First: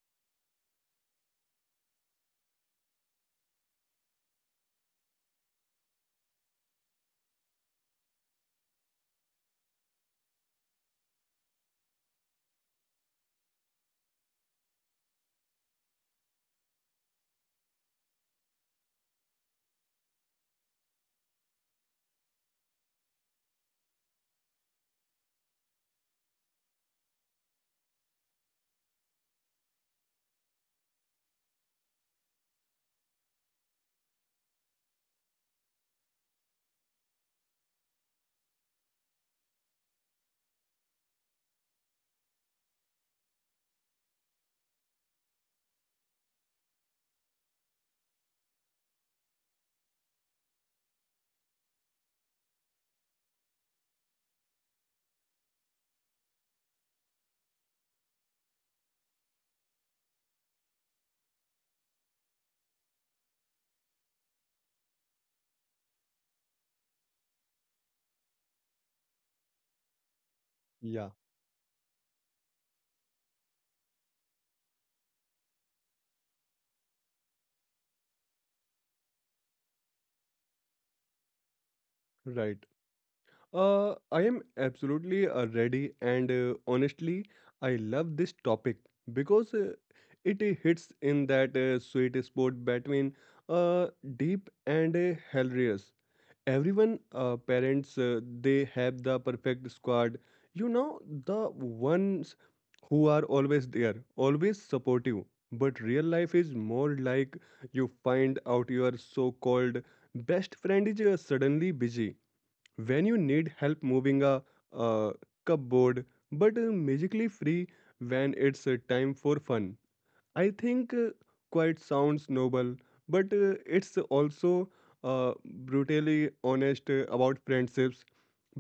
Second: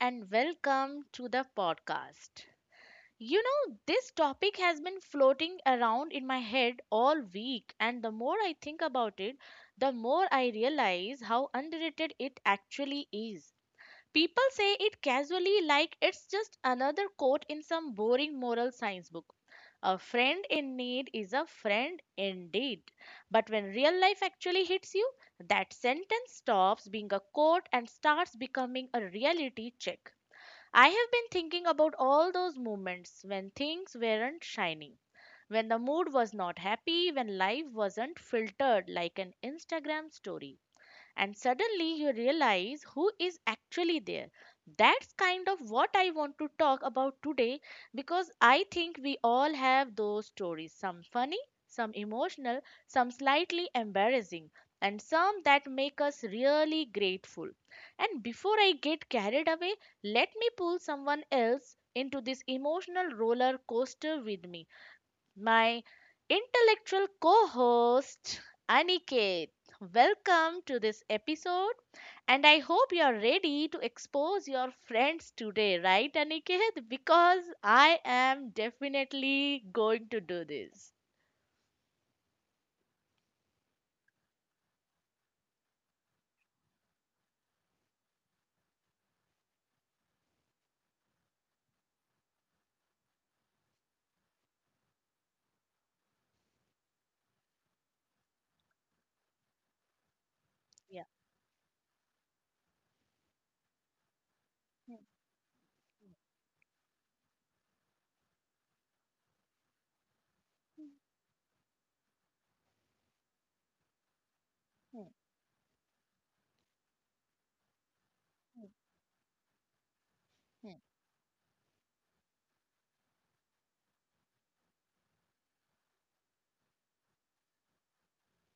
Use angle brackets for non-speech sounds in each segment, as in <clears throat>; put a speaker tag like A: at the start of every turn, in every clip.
A: and welcome to the podcast. You know, this topic has been floating around in my head all week, and the more I think about it, the more I realize how underrated it actually is. People say it casually like it's just another quote in some boring moral science book. A friend in need is a friend indeed. But when real life actually hits you, that sentence stops being a quote and starts becoming a reality check. I have been thinking about all those moments when things weren't shiny, when the mood was not happy, when life wasn't filtered like an Instagram story, and suddenly you realize who is actually there. That's kind of what I want to talk about today, because I think we all have those stories, some funny, some emotional, some slightly embarrassing, and some that make us really grateful. And before I get carried away, let me pull someone else into this emotional roller coaster with me, my intellectual co host, Aniket. Welcome to this
B: Yeah,
A: episode, and I hope you're ready to expose your friends today, right, Aniket? Because I am definitely going to do this.
B: right. I am absolutely ready, and honestly, I love this topic because it hits in that sweet spot between uh, deep and hilarious. Everyone, parents, they have the perfect squad. You know,
A: Yeah.
B: the ones who are always there, always supportive. But real life is more like you find out your so-called best friend is suddenly busy when you need help moving a, uh cupboard, but magically free when it's time for fun. I think quite sounds noble, but it's also uh, brutally honest about friendships,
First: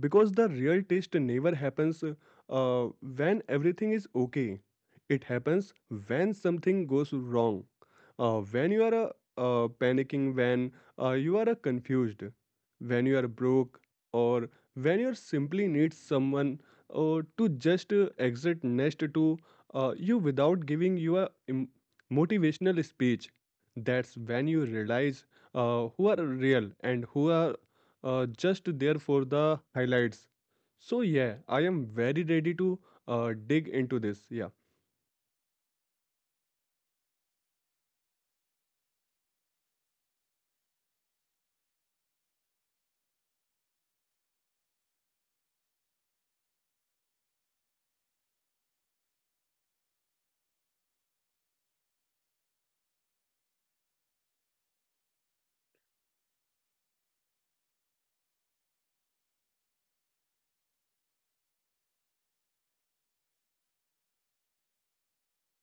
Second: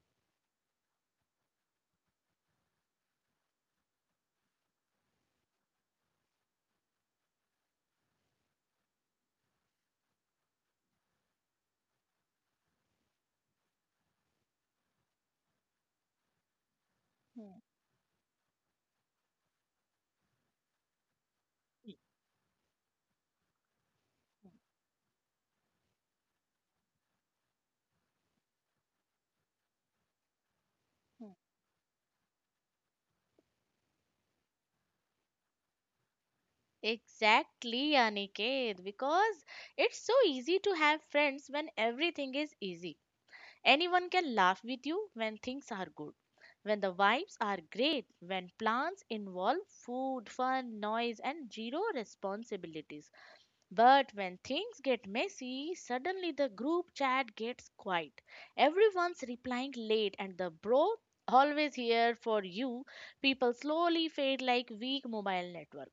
B: because the real test never happens when everything is okay. It happens when something goes wrong, when you are panicking, when you are confused, when you are broke, or when you simply need someone to just exit next to you without giving you a motivational speech. That's when you realize who are real and who are just there for the highlights. So yeah, I am very ready to dig into this. Yeah,
A: Exactly, Aniket, because it's so easy to have friends when everything is easy. Anyone can laugh with you when things are good, when the vibes are great, when plans involve food, fun, noise, and zero responsibilities. But when things get messy, suddenly the group chat gets quiet. Everyone's replying late, and the bro always here for you. People slowly fade like weak mobile network.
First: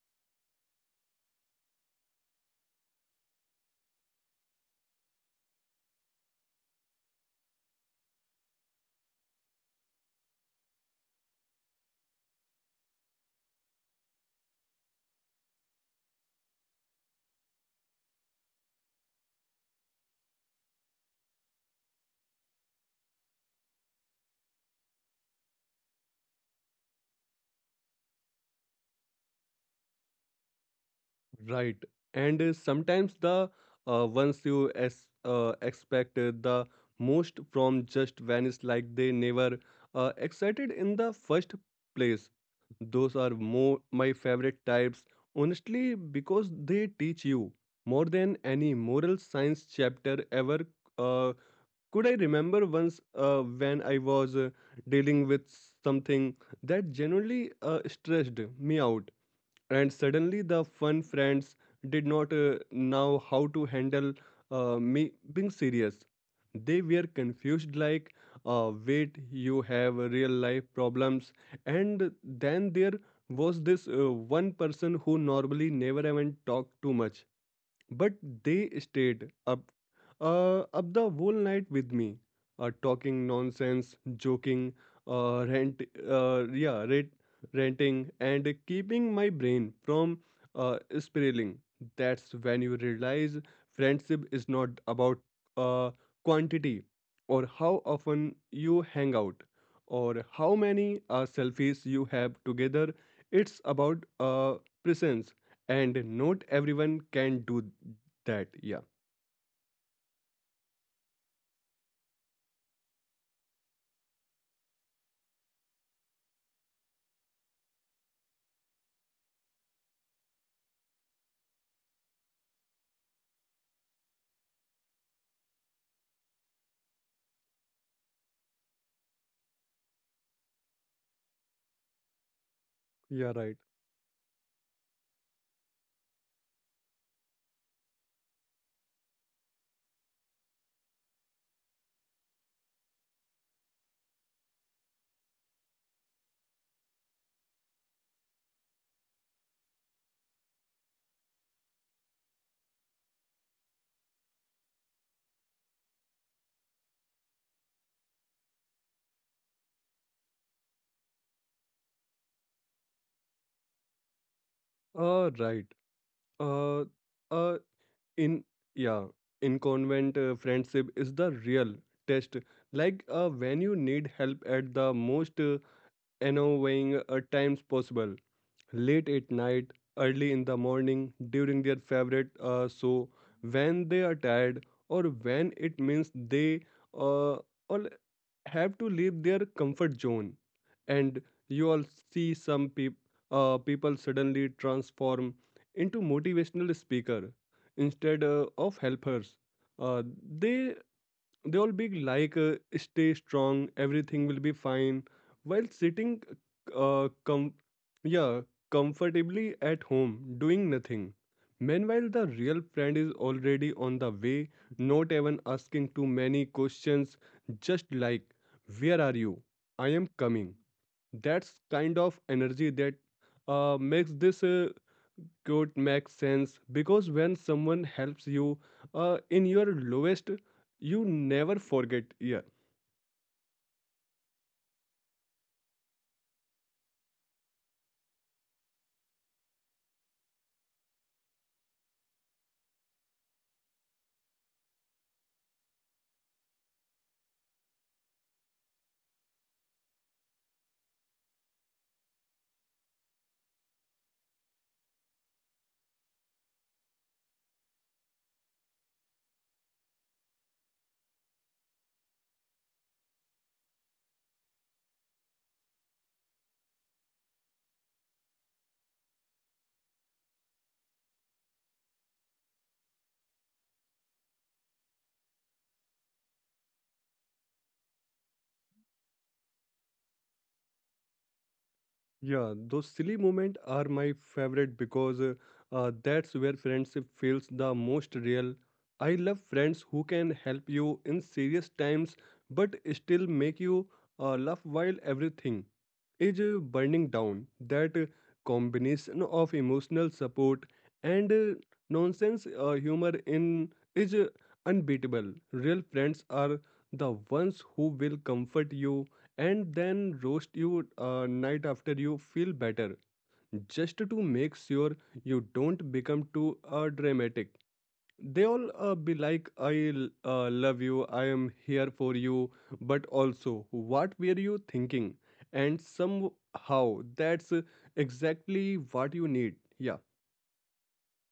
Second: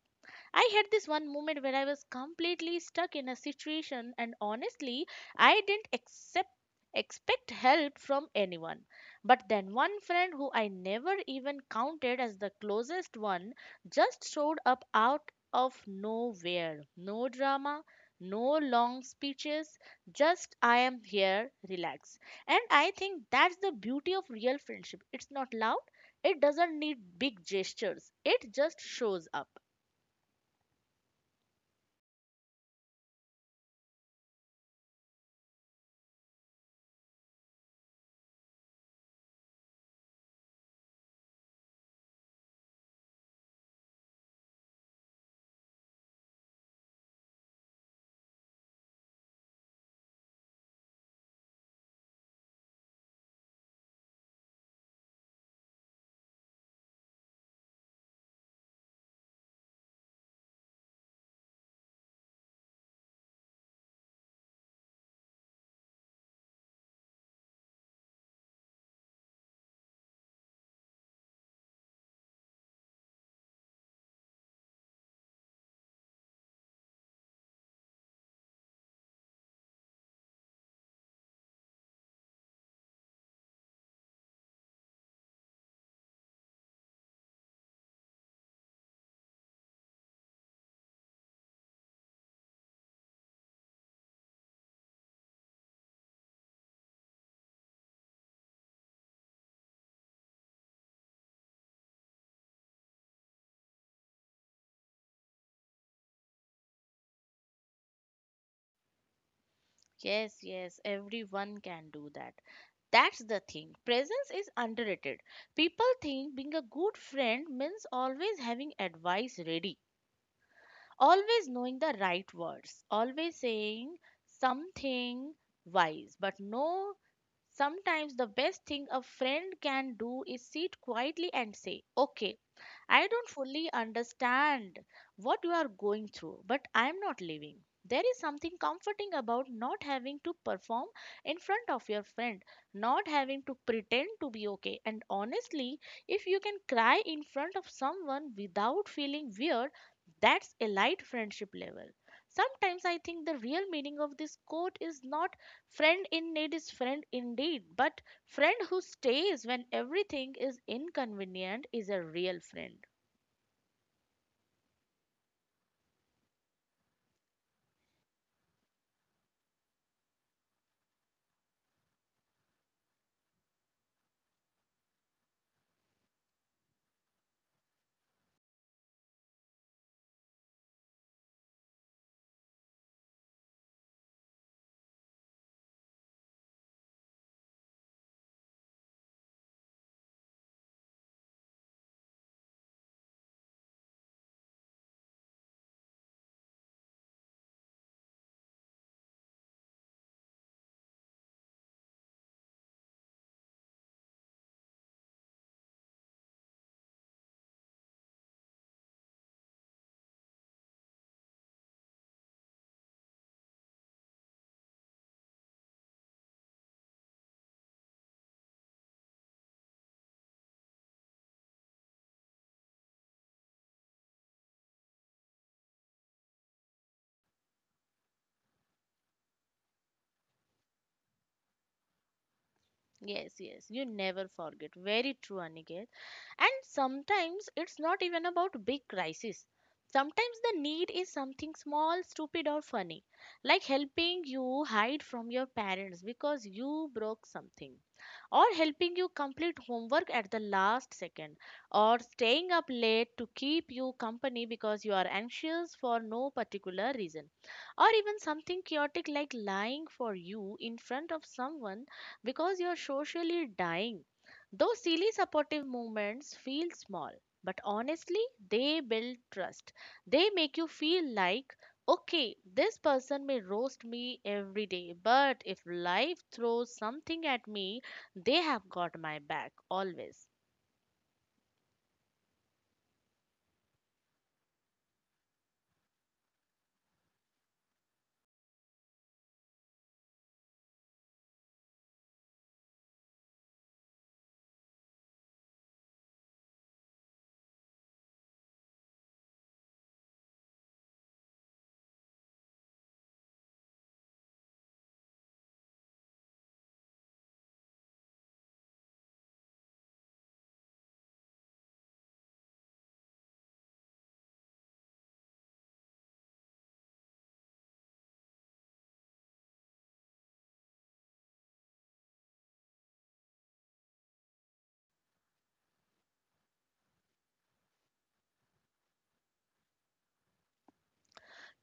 A: I had this one moment where I was completely stuck in a situation, and honestly, I didn't accept expect help from anyone. But then one friend who I never even counted as the closest one just showed up out of nowhere. No drama, no long speeches, just I am here, relax. And I think that's the beauty of real friendship. It's not loud, it doesn't need big gestures, it just shows up.
B: right. And sometimes the ones you as expect the most from just vanish, like they never excited in the first place. Those are more my favorite types, honestly, because they teach you more than any moral science chapter ever uh, could. I remember once when I was dealing with something that genuinely stressed me out, and suddenly the fun friends did not know how to handle me being serious. They were confused, like, wait, you have real life problems. And then there was this one person who normally never even talked too much, but they stayed up the whole night with me, talking nonsense, joking, uh, rant, uh, yeah, rant, ranting, and keeping my brain from spiraling. That's when you realize friendship is not about uh, quantity, or how often you hang out, or how many selfies you have together. It's about presence, and not everyone can do that. Yeah.
A: Yes, yes, everyone can do that. That's the thing. Presence is underrated. People think being a good friend means always having advice ready, always knowing the right words, always saying something wise. But no, sometimes the best thing a friend can do is sit quietly and say, okay, I
B: Yeah.
A: don't
B: Right.
A: fully understand what you are going through, but I'm not leaving. There is something comforting about not having to perform in front of your friend, not having to pretend to be okay. And honestly, if you can cry in front of someone without feeling weird, that's a light friendship level. Sometimes I think the real meaning of this quote is not friend in need is friend indeed, but friend who stays when everything is inconvenient is a real friend.
B: Right. uh uh in yeah in convent friendship is the real test, like when you need help at the most annoying times possible, late at night, early in the morning, during their favorite show, when they are tired, or when it means they uh, all have to leave their comfort zone. And you all see some people suddenly transform into motivational speaker instead of helpers. Uh, they they all be like, stay strong, everything will be fine, while sitting, uh, com- yeah, comfortably at home, doing nothing. Meanwhile, the real friend is already on the way, not even asking too many questions, just like, "Where are you? I am coming." That's kind of energy that makes this could makes sense, because when someone helps you in your lowest, you never forget. Yeah.
A: Yes, yes, you never forget. Very true, Aniket. And sometimes it's not even about big crisis. Sometimes the need is something small, stupid, or funny, like helping you hide from your parents because you broke something, or helping you complete homework at the last second, or staying up late to keep you company because you are anxious for no particular reason, or even something chaotic like lying for you in front of someone because you are socially dying. Those silly supportive moments feel small, but honestly, they build trust. They make you feel like, okay, this person may roast me every day, but if life throws something at me, they have got my back always.
B: Yeah. Those silly moments are my favorite because that's where friendship feels the most real. I love friends who can help you in serious times, but still make you laugh while everything is burning down. That combination of emotional support and nonsense humor in is unbeatable. Real friends are the ones who will comfort you and then roast you night after you feel better, just to make sure you don't become too dramatic. They all be like, "I love you, I am here for you, but also, what were you thinking?" And somehow that's exactly what you need. Yeah.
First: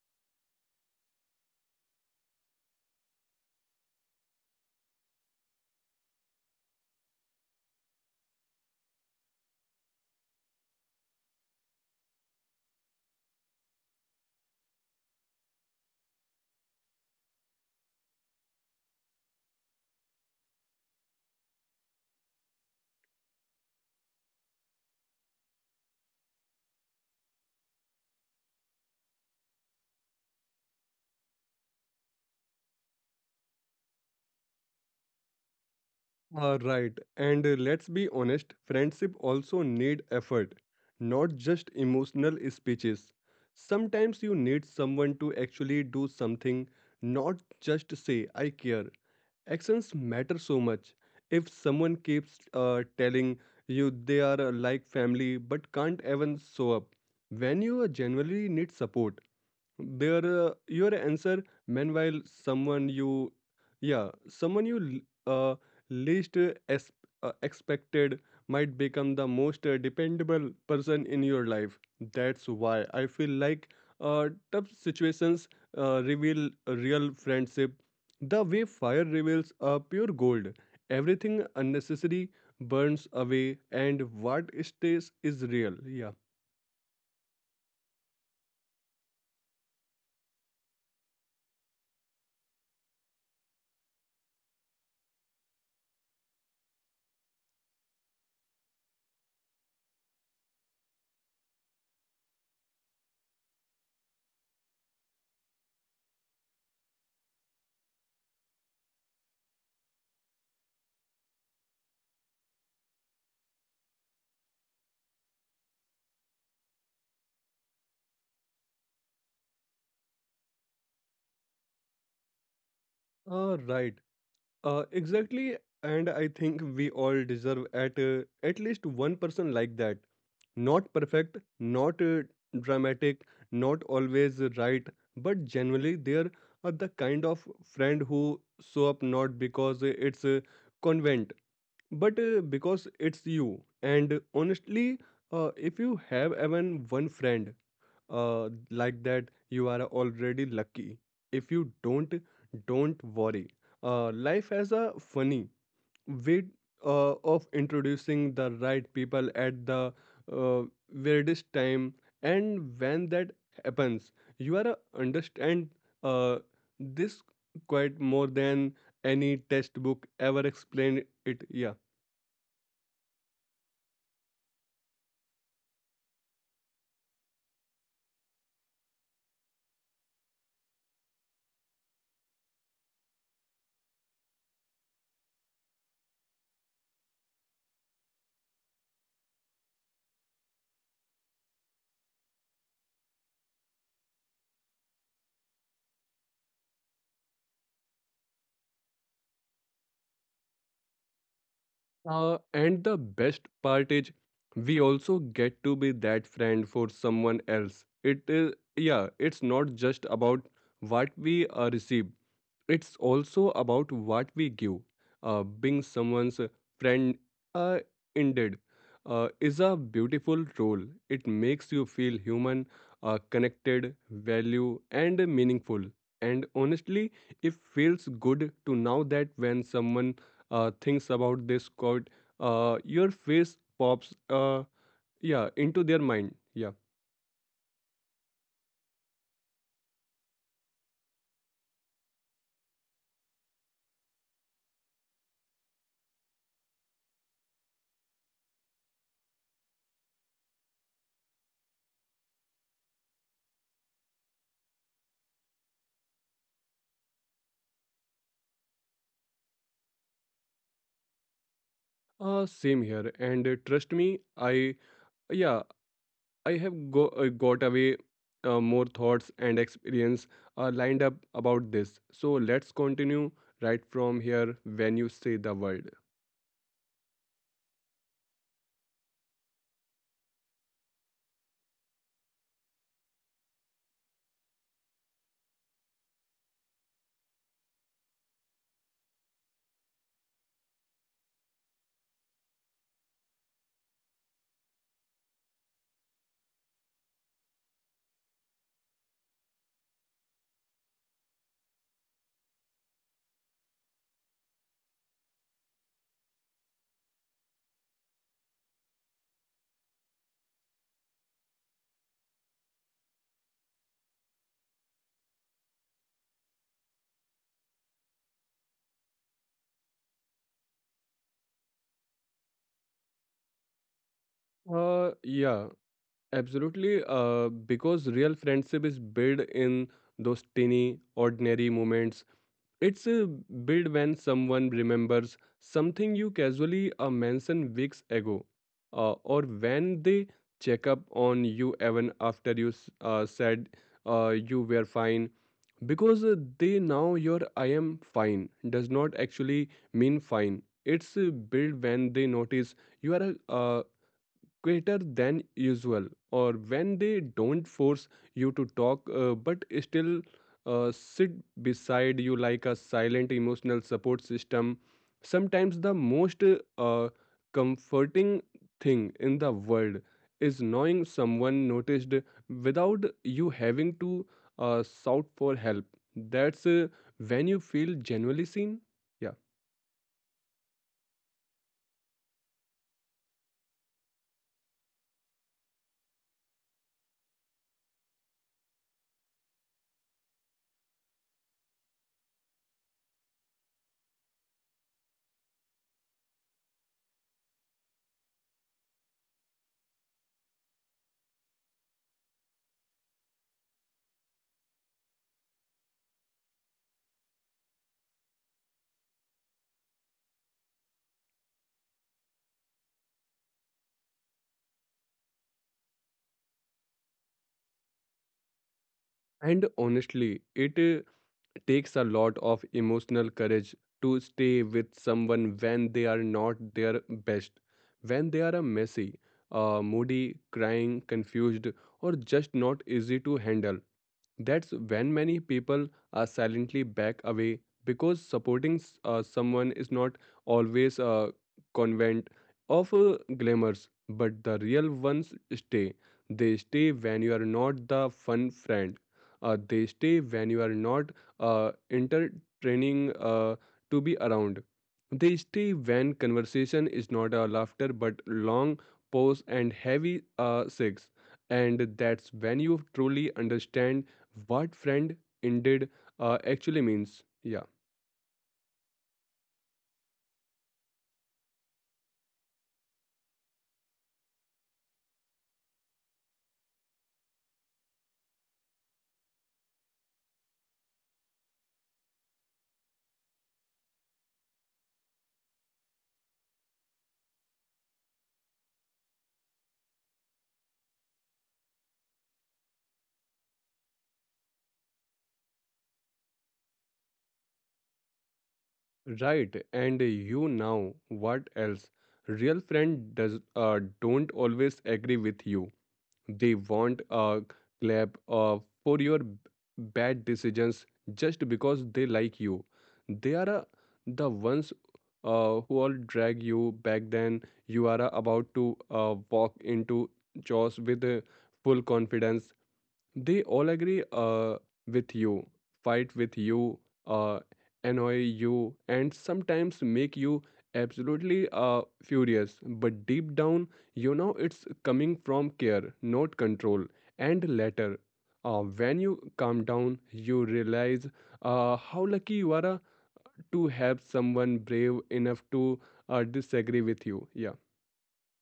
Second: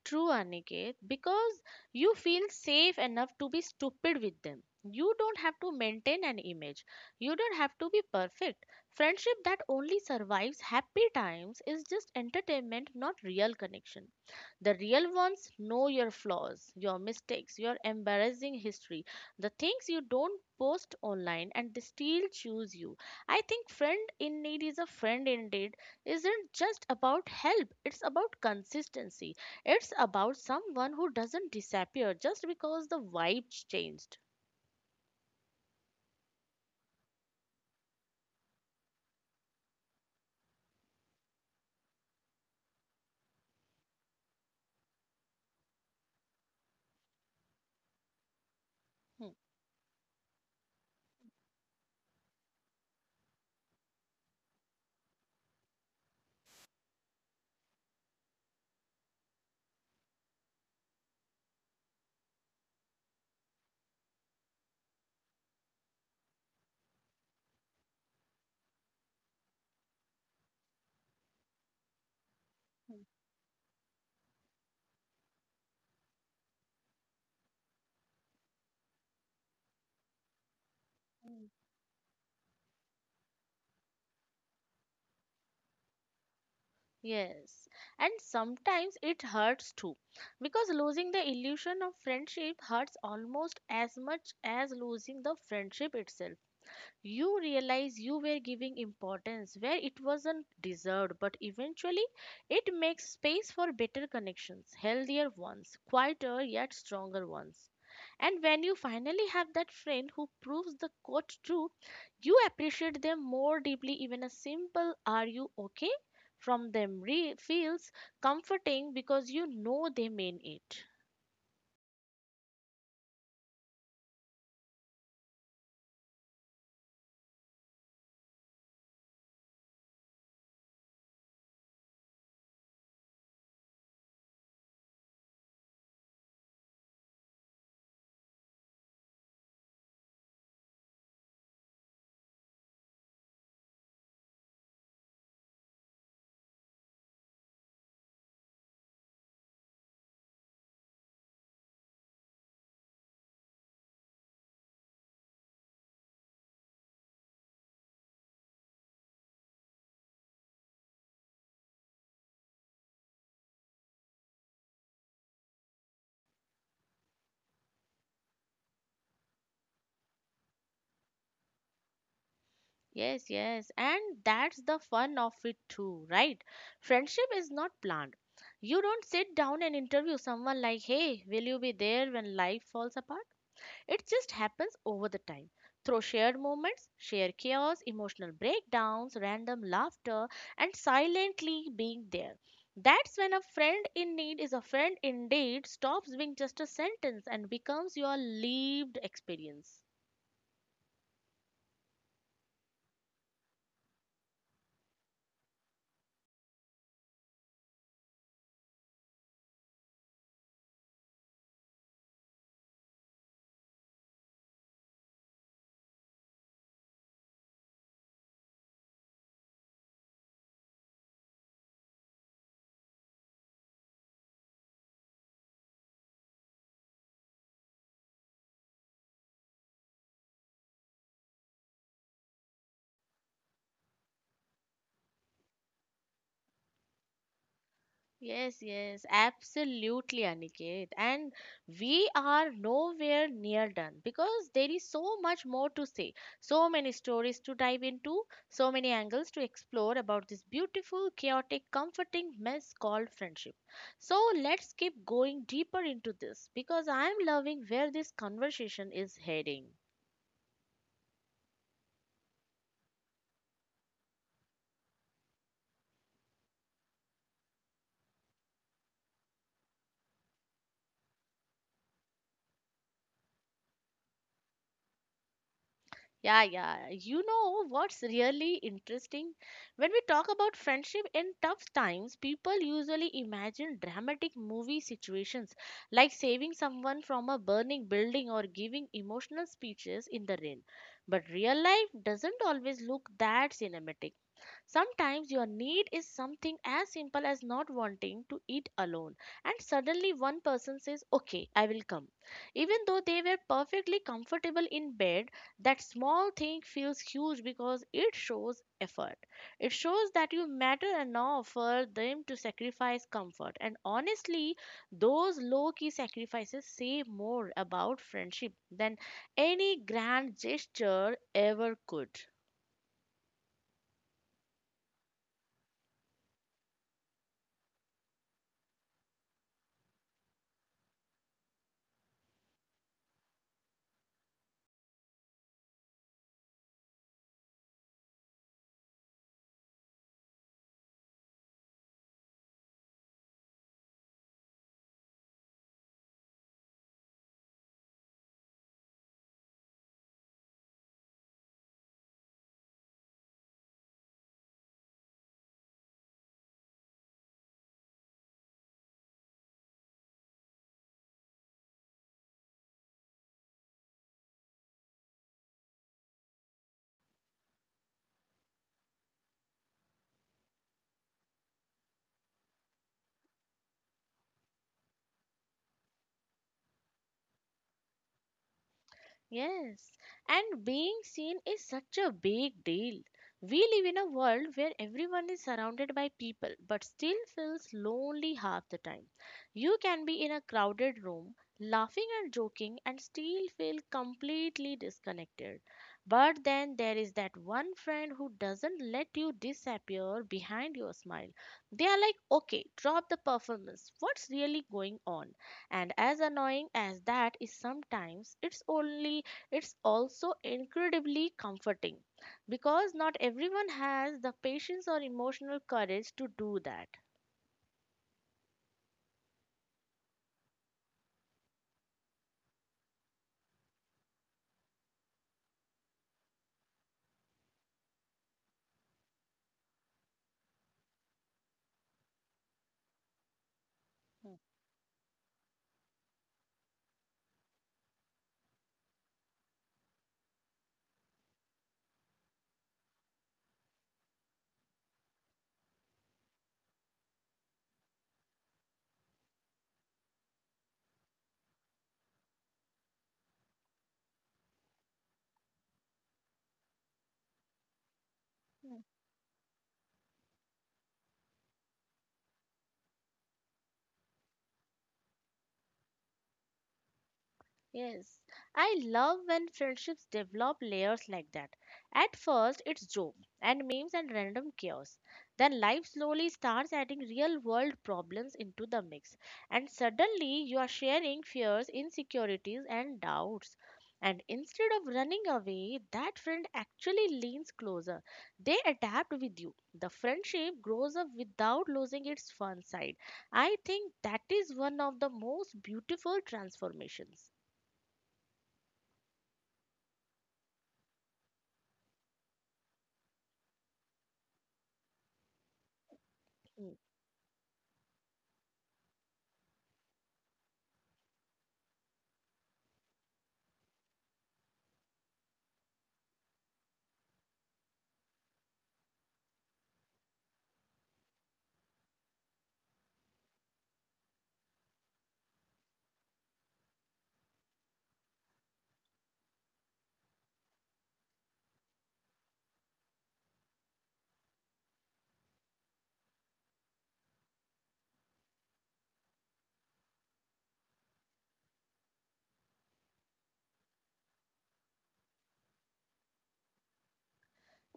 A: True, Aniket, because you feel safe enough to be stupid with them. You don't have to maintain an image. You don't have to be perfect. Friendship that only survives happy times is just entertainment, not real connection. The real ones know your flaws, your mistakes, your embarrassing history, the things you don't post online, and they still choose you. I think friend in need is a friend indeed isn't just about help, it's about consistency, it's about someone who doesn't disappear just because the vibe changed.
B: Right. And let's be honest, friendship also need effort, not just emotional speeches. Sometimes you need someone to actually do something, not just say "I care."
A: Hmm.
B: Actions matter so much. If someone keeps telling you they are like family, but can't even show up when you genuinely need support, their your answer. Meanwhile, someone you least expected might become the most dependable person in your life. That's why I feel like tough situations reveal real friendship, the way fire reveals pure gold. Everything
A: Mm.
B: unnecessary burns away, and what stays is real. Yeah.
A: Yes, and sometimes it hurts too, because losing the illusion of friendship hurts almost as much as losing the friendship itself. You realize you were giving importance where it wasn't deserved, but eventually it makes space for better connections, healthier ones, quieter yet stronger ones. And when you finally have that friend who proves the quote true, you appreciate them more deeply. Even a simple "Are you okay?" from them feels comforting because you know they mean it.
B: Right. Exactly, and I think we all deserve at least one person like that. Not perfect, not dramatic, not always right, but generally they are the kind of friend who show up, not because it's a convent, but because it's you. And honestly, if you have even one friend like that, you are already lucky. If you don't worry, life has a funny way of introducing the right people at the uh, weirdest time. And when that happens, you are understand uh, this quite more than any textbook ever explained it. Yeah.
A: Yes, yes, and that's the fun of it too, right? Friendship is not planned. You don't sit down and interview someone like, hey, will you be there when life falls apart? It just happens over the time. Through shared moments, shared chaos, emotional breakdowns, random laughter, and silently being there. That's when a friend in need is a friend indeed stops being just a sentence and becomes your lived experience.
B: And the best part is we also get to be that friend for someone else. It is, yeah, it's not just about what we receive, it's also about what we give. Being someone's friend, uh, indeed, is a beautiful role. It makes you feel human, connected, value, and meaningful. And honestly, it feels good to know that when someone things about this quote, your face pops, yeah, into their mind. Yeah.
A: Yes, yes, absolutely, Aniket. And we are nowhere near done, because there is so much more to say, so many stories to dive into, so many angles to explore about this beautiful, chaotic, comforting mess called friendship. So let's keep going deeper into this because I am loving where this conversation is heading.
B: Same here. And trust me, yeah I have got away more thoughts and experience lined up about this. So let's continue right from here when you say the word.
A: Yeah, yeah. You know what's really interesting? When we talk about friendship in tough times, people usually imagine dramatic movie situations like saving someone from a burning building or giving emotional speeches in the rain. But real life doesn't always look that cinematic. Sometimes your need is something as simple as not wanting to eat alone, and suddenly one person says, okay, I will come. Even though they were perfectly comfortable in bed, that small thing feels huge because it shows effort. It shows that you matter enough for them to sacrifice comfort. And honestly, those low key sacrifices say more about friendship than any grand gesture ever could.
B: Yeah, absolutely. Because real friendship is built in those tiny, ordinary moments. It's a Build when someone remembers something you casually mentioned weeks ago, or when they check up on you even after you said you were fine, because they know your "I am fine" does not actually mean fine. It's built when they notice you are greater than usual, or when they don't force you to talk, but still sit beside you like a silent emotional support system. Sometimes the most uh, comforting thing in the world is knowing someone noticed without you having to shout for help. That's when you feel genuinely seen. Yeah.
A: Yes, and being seen is such a big deal. We live in a world where everyone is surrounded by people but still feels lonely half the time. You can be in a crowded room, laughing and joking, and still feel completely disconnected. But then there is that one friend who doesn't let you disappear behind your smile. They are like, okay, drop the performance. What's really going on? And as annoying as that is sometimes, it's only, it's also incredibly comforting, because not everyone has the patience or emotional courage to do that.
B: And honestly, it takes a lot of emotional courage to stay with someone when they are not their best, when they are a messy, moody, crying, confused, or just not easy to handle. That's when many people silently back away, because supporting someone is not always a convent of glamours, but the real ones stay. They stay when you are not the fun friend. They stay when you are not entertaining to be around. They stay when conversation is not a laughter but long pause and heavy sex. And that's when you truly understand what friend indeed actually means. Yeah,
A: Yes, I love when friendships develop layers like that. At first, it's joke and memes and random chaos. Then life slowly starts adding real world problems into the mix. And suddenly, you are sharing fears, insecurities, and doubts. And instead of running away, that friend actually leans closer. They adapt with you. The friendship grows up without losing its fun side. I think that is one of the most beautiful transformations.
B: right. And you now, what else? Real friend does don't always agree with you. They want
A: Mm,
B: a clap for your bad decisions just because they like you. They are the ones who all drag you back, then you are about to walk into chores with full confidence. They all agree with you, fight with you, uh, annoy you, and sometimes make you absolutely furious. But deep down, you know it's coming from care, not control. And later, when you calm down, you realize how lucky you are to have someone brave enough to disagree with you. Yeah.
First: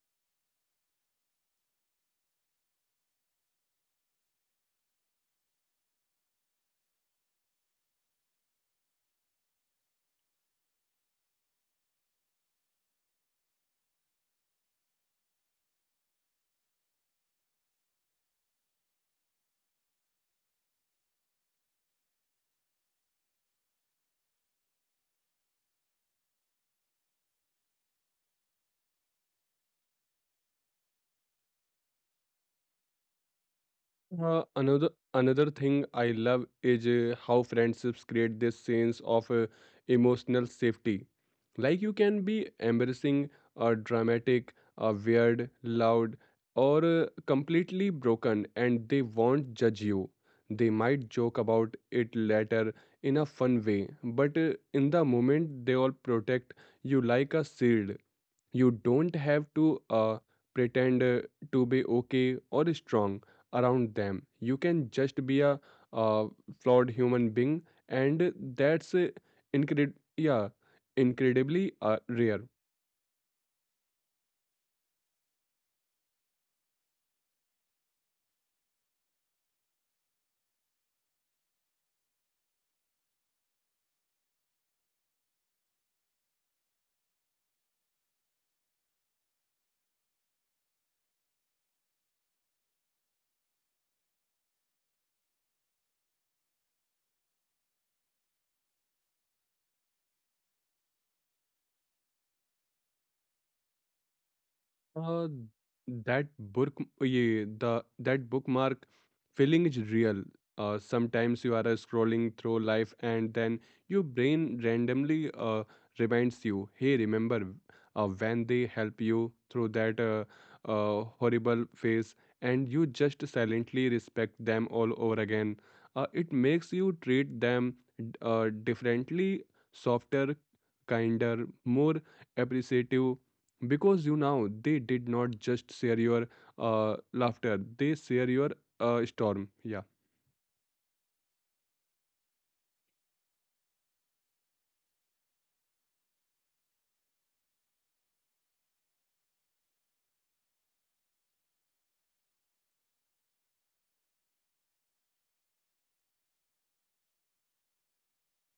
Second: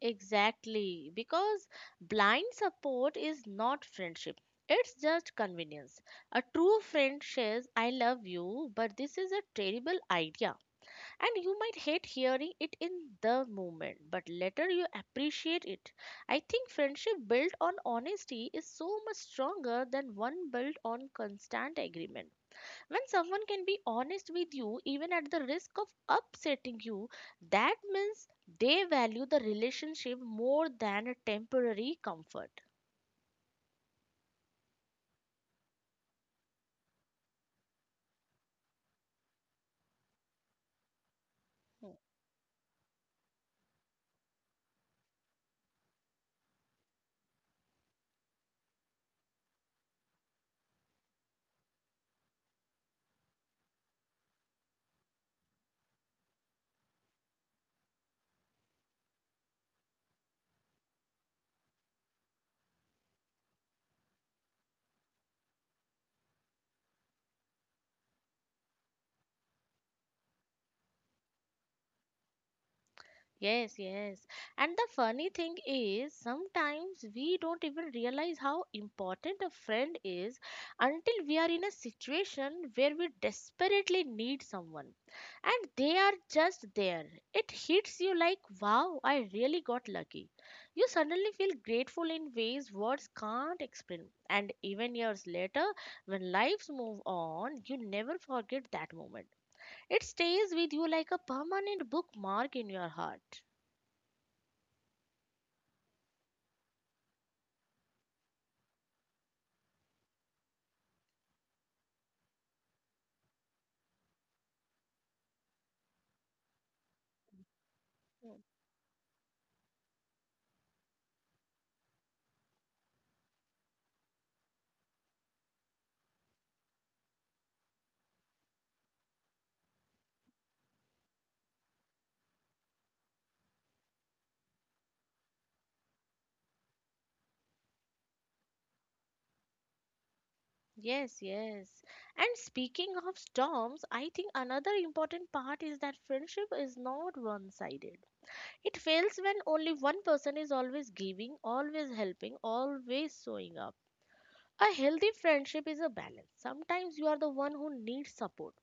A: Exactly, because blind support is not friendship. It's just convenience. A true friend says, I love you, but this is a terrible idea. And you might hate hearing it in the moment, but later you appreciate it. I think friendship built on honesty is so much stronger than one built on constant agreement. When someone can be honest with you, even at the risk of upsetting you, that means they value the relationship more than a temporary comfort.
B: Another thing I love is how friendships create this sense of emotional safety. Like you can be embarrassing, or dramatic, or weird, loud, or completely broken, and they won't judge you. They might joke about it later in a fun way, but in the moment they all protect you like a shield. You don't have to pretend to be okay or strong around them. You can just be a uh, flawed human being, and that's incred- yeah incredibly rare.
A: Yes, yes. And the funny thing is, sometimes we don't even realize how important a friend is until we are in a situation where we desperately need someone. And they are just there. It hits you like, wow, I really got lucky. You suddenly feel grateful in ways words can't explain. And even years later, when lives move on, you never forget that moment. It stays with you like a permanent bookmark in your heart.
B: Uh, that bookmark feeling is real. Sometimes you are scrolling through life, and then your brain randomly reminds you, "Hey, remember
A: Mm.
B: when they help you through that horrible phase?" And you just silently respect them all over again. It makes you treat them differently, softer, kinder, more appreciative, because you know they did not just share your laughter, they share your storm. Yeah.
A: Yes, yes. And speaking of storms, I think another important part is that friendship is not one sided. It fails when only one person is always giving, always helping, always showing up. A healthy friendship is a balance. Sometimes you are the one who needs support,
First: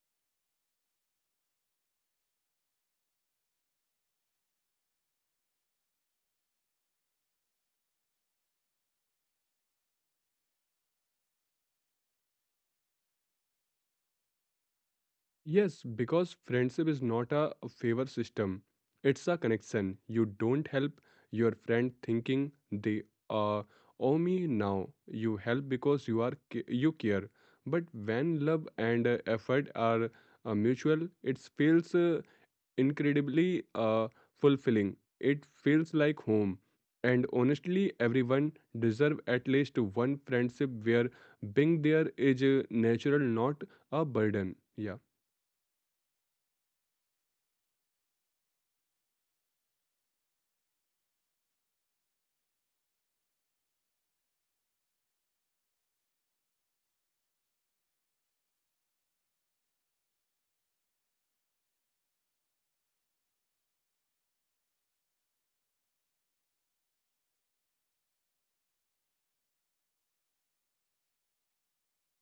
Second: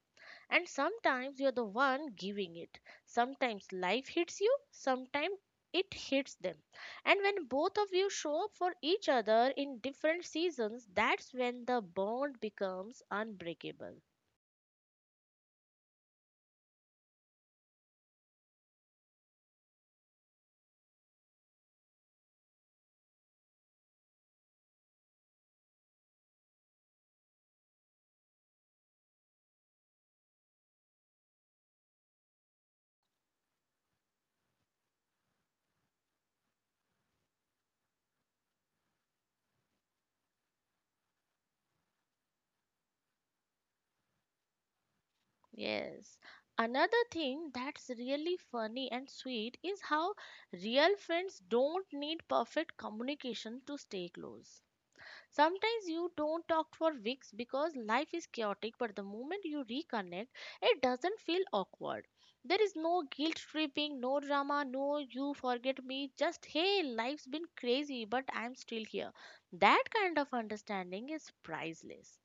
A: and sometimes you're the one giving it. Sometimes life hits you, sometimes it hits them. And when both of you show up for each other in different seasons, that's when the bond becomes unbreakable.
B: Yes, because friendship is not a favor system. It's a connection. You don't help your friend thinking they uh, owe me now; you help because you care. But when love and effort are mutual, it feels incredibly fulfilling. It feels like home. And honestly, everyone deserve at least one friendship where being there is a natural, not a burden. Yeah.
A: Yes. Another thing that's really funny and sweet is how real friends don't need perfect communication to stay close. Sometimes you don't talk for weeks because life is chaotic, but the moment you reconnect, it doesn't feel awkward. There is no guilt tripping, no drama, no you forget me, just hey, life's been crazy, but I'm still here. That kind of understanding is priceless.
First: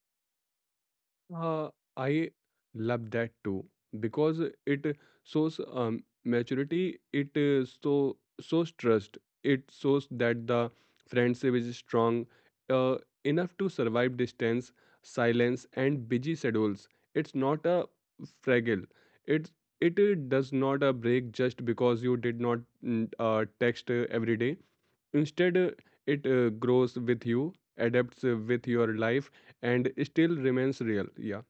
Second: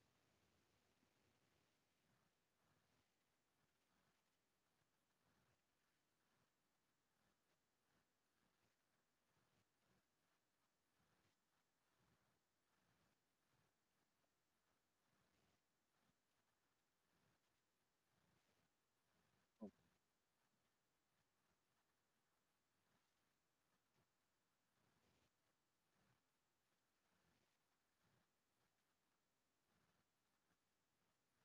B: Uh, I love that too, because it shows maturity. It so shows trust. It shows that the friendship is strong uh, enough to survive distance, silence, and busy schedules. It's not a fragile. It it does not break just because you did not text every day. Instead, it grows with you, adapts with your life, and still remains real. Yeah.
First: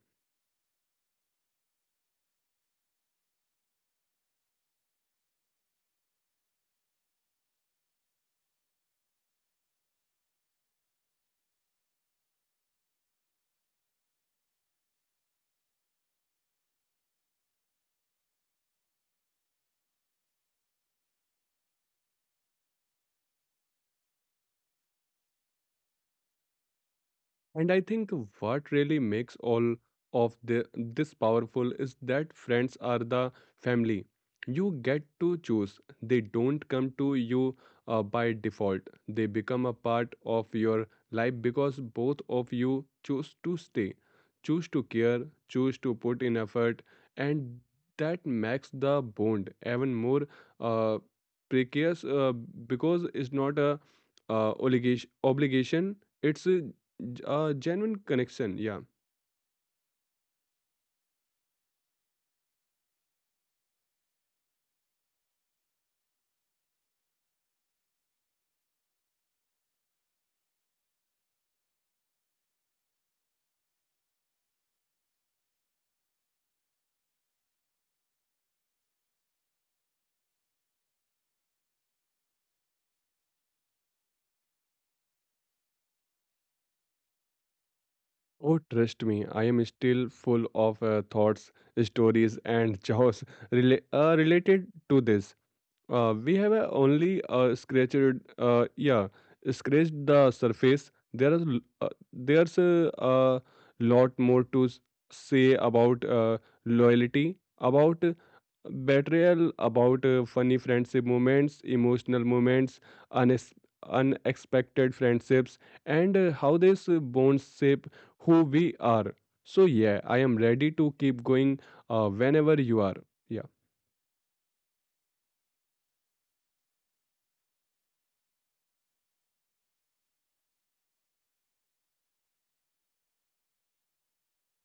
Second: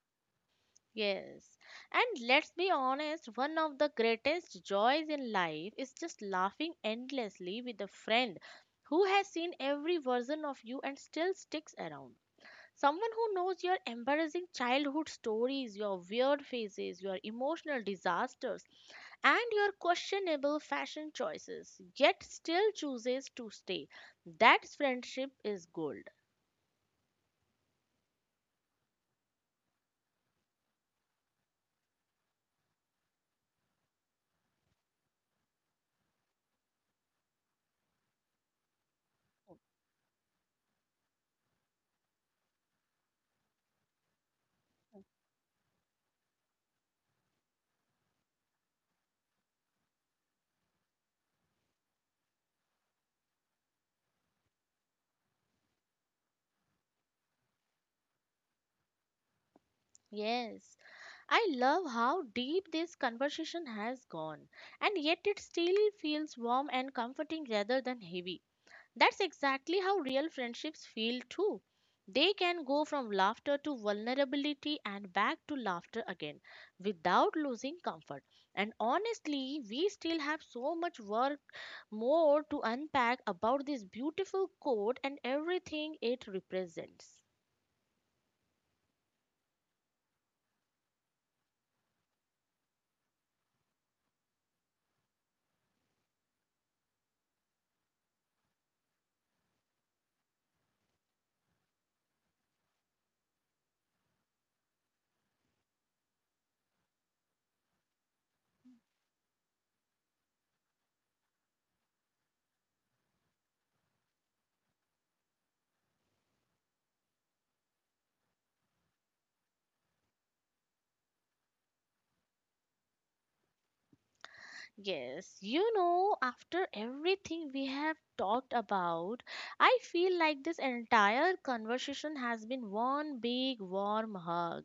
A: Yes. And let's be honest, one of the greatest joys in life is just laughing endlessly with a friend who has seen every version of you and still sticks around. Someone who knows your embarrassing childhood stories, your weird phases, your emotional disasters, and your questionable fashion choices, yet still chooses to stay. That friendship is gold.
B: And I think what really makes this powerful is that friends are the family. You get to choose. They don't come to you by default. They become a part of your life because both of you choose to stay, choose to care, choose to put in effort, and that makes the bond even more uh, precarious, because it's not a obligation. Obligation. It's a genuine connection. Yeah.
A: Yes, I love how deep this conversation has gone, and yet it still feels warm and comforting rather than heavy. That's exactly how real friendships feel too. They can go from laughter to vulnerability and back to laughter again without losing comfort. And honestly, we still have so much work more to unpack about this beautiful coat and everything it represents.
B: Oh, trust me, I am still full of thoughts, stories, and <laughs> chaos related to this. We have only scratched the surface. There is l- uh, there's a, a lot more to say about loyalty, about betrayal, about funny friendship moments, emotional moments, unex- unexpected friendships, and how these bonds shape who we are. So, yeah, I am ready to keep going whenever you are. Yeah,
A: Yes, you know, after everything we have talked about, I feel like this entire conversation has been one big warm hug.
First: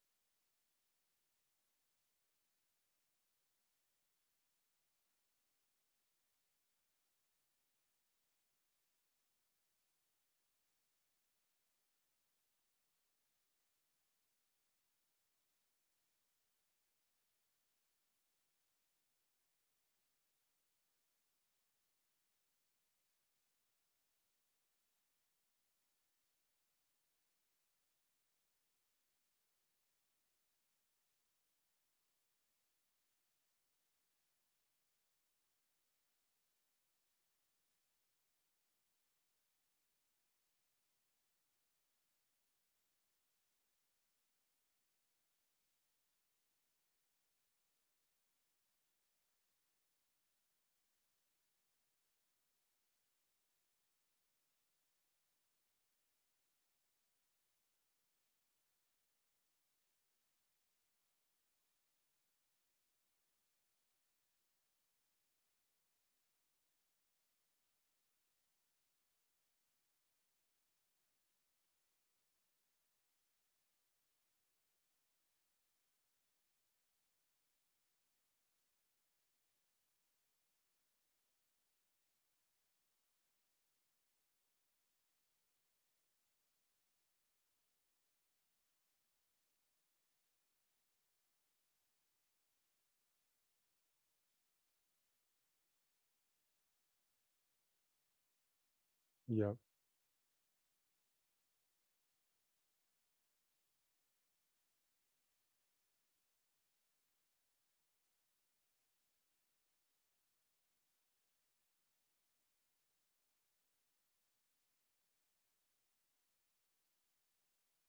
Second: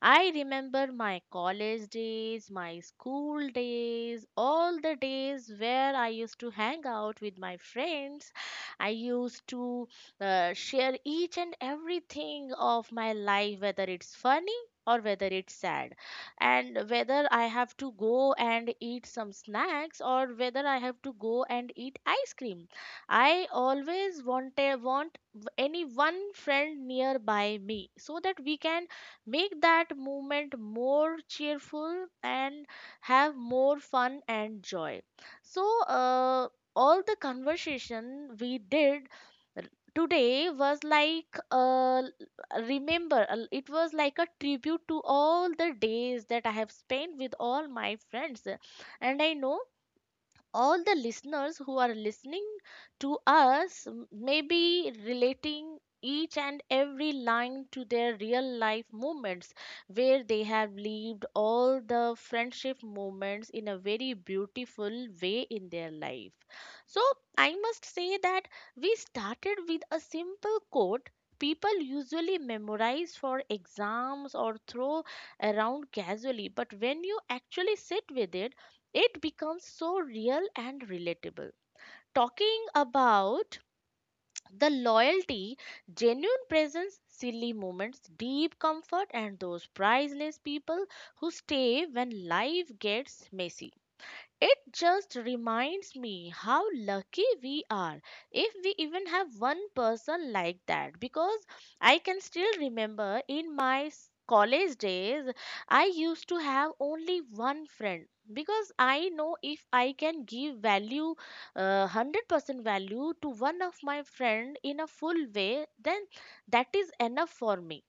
A: I remember my college days, my school days, all the days where I used to hang out with my friends. I used to share each and everything of my life, whether it's funny or whether it's sad and whether I have to go and eat some snacks or whether I have to go and eat ice cream. I always want want any one friend nearby me so that we can make that moment more cheerful and have more fun and joy. So, all the conversation we did r- today was like remember it was like a tribute to all the days that I have spent with all my friends. And I know all the listeners who are listening to us may be relating each and every line to their real life moments where they have lived all the friendship moments in a very beautiful way in their life. So I must say that we started with a simple quote people usually memorize for exams or throw around casually, but when you actually sit with it, it becomes so real and relatable. Talking about the loyalty, genuine presence, silly moments, deep comfort, and those priceless people who stay when life gets messy. It just reminds me how lucky we are if we even have
B: yeah,
A: one person like that, because I can still remember in my college days I used to have only one friend. Because I know if I can give value 100% value to one of my friend in a full way, then that is enough for me.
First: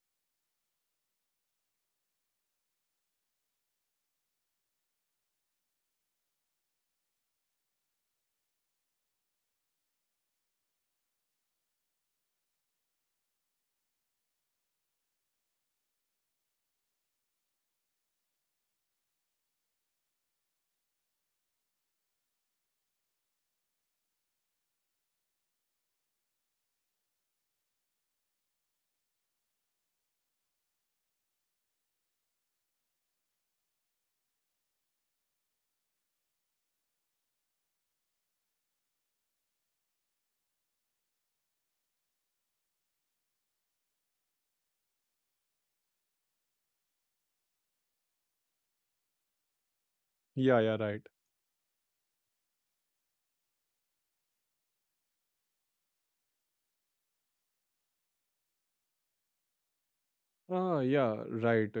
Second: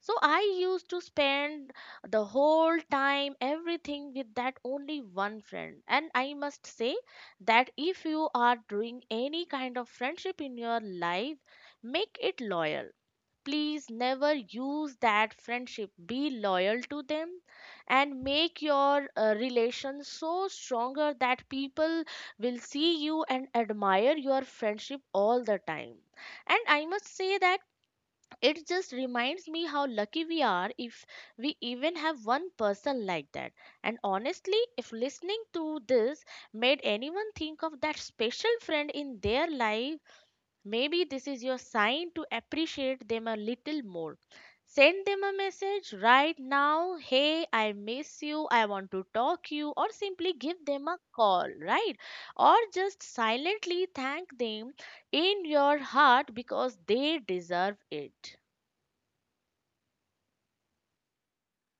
A: So I used to spend the whole time, everything with that only one friend. And I must say that if you are doing any kind of friendship in your life, make it loyal. Please never use that friendship. Be loyal to them and make your relation so stronger that people will see you and admire your friendship all the time. And I must say that it just reminds me how lucky we are if we even have one person like that. And honestly, if listening to this made anyone think of that special friend in their life, maybe this is your sign to appreciate them a little more. Send them a message right now. Hey, I miss you. I want to talk you, or simply
B: yeah,
A: give
B: yeah,
A: them a
B: right.
A: call, right? Or just silently thank them in your heart because they deserve it.
B: Ah, yeah, right.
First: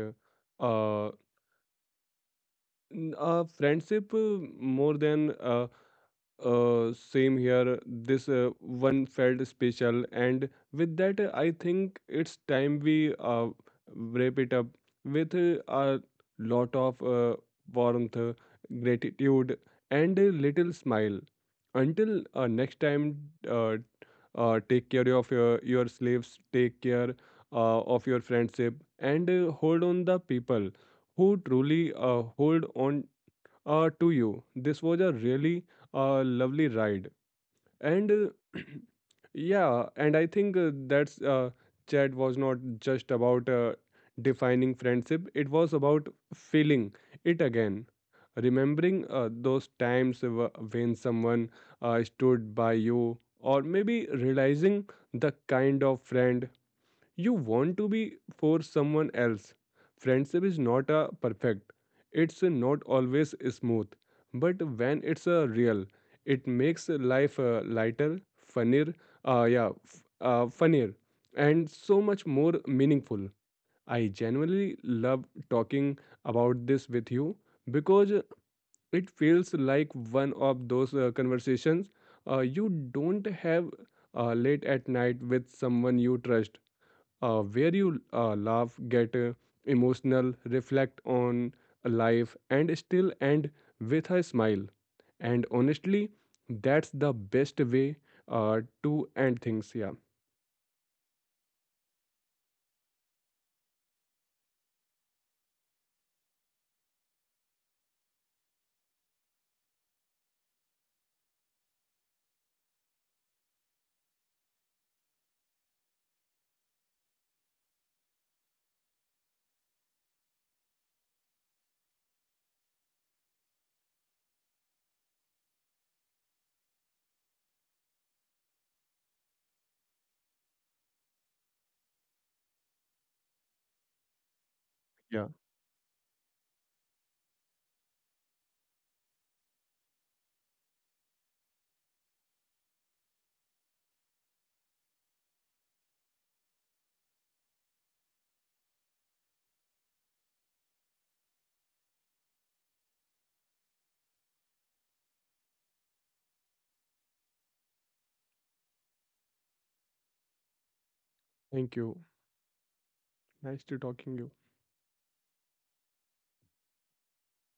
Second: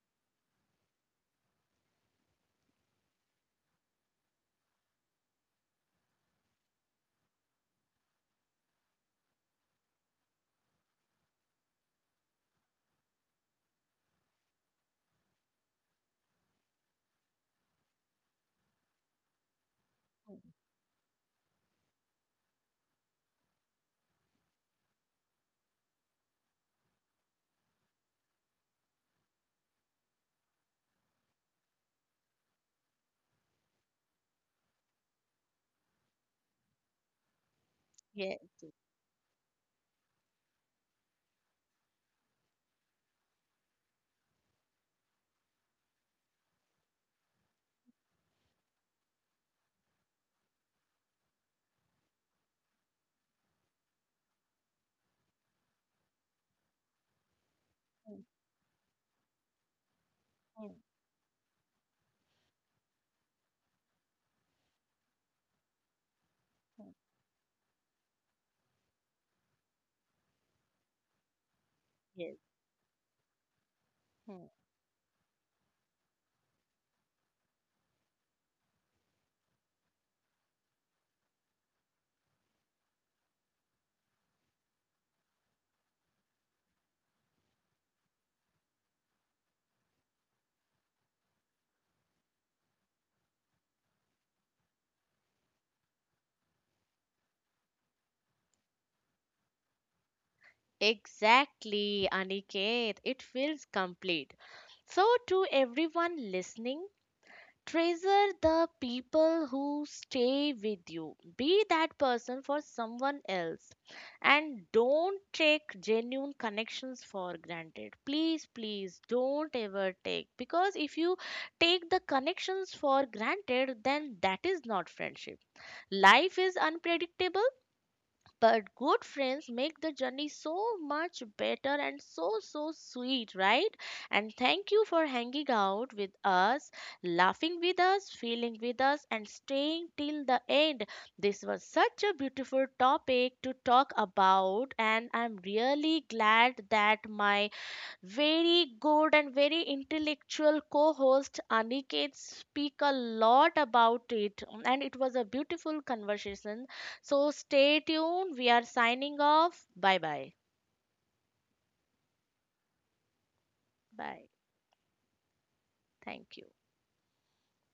B: Uh, uh, Friendship more than... same here. This one felt special, and with that, I think it's time we wrap it up with a lot of warmth, gratitude, and a little smile. Until next time, uh, take care of your slaves, take care of your friendship, and hold on the people who truly hold on to you. This was a really lovely ride. And
A: Yes.
B: <clears throat> yeah, and I think that's chat was not just about defining friendship, it was about feeling it again. Remembering those times when someone stood by you, or maybe realizing the kind of friend you want to
A: Mm,
B: be for someone else. Friendship is
A: mm,
B: not a perfect. It's not always smooth, but when it's a real, it
A: mm.
B: makes life lighter, funnier, funnier, and so much
A: Yes.
B: more meaningful. I
A: Mm.
B: genuinely love talking about this with you, because it feels like one of those conversations you don't have late at night with someone you trust, where you laugh, get emotional, reflect on life, and still end with a smile. And honestly, that's the best way to end things. Yeah.
A: Exactly, Aniket. It feels complete. So, to everyone listening, treasure the people who stay with you. Be that person for someone else. And don't take genuine connections for granted. Please, please don't ever take. Because if you take the connections for granted, then that is not friendship. Life is unpredictable, but good friends make the journey so much better and so, so sweet, right? And thank you for
B: Yeah.
A: hanging out with us, laughing with us, feeling with us, and staying till the end. This was such a beautiful topic to talk about, and I'm really glad that my very good and very intellectual co-host Aniket speak a lot about it and it was a beautiful conversation. So stay tuned. We are signing off. Bye bye.
B: Thank you. Nice to talking
A: Bye.
B: you.
A: Thank you.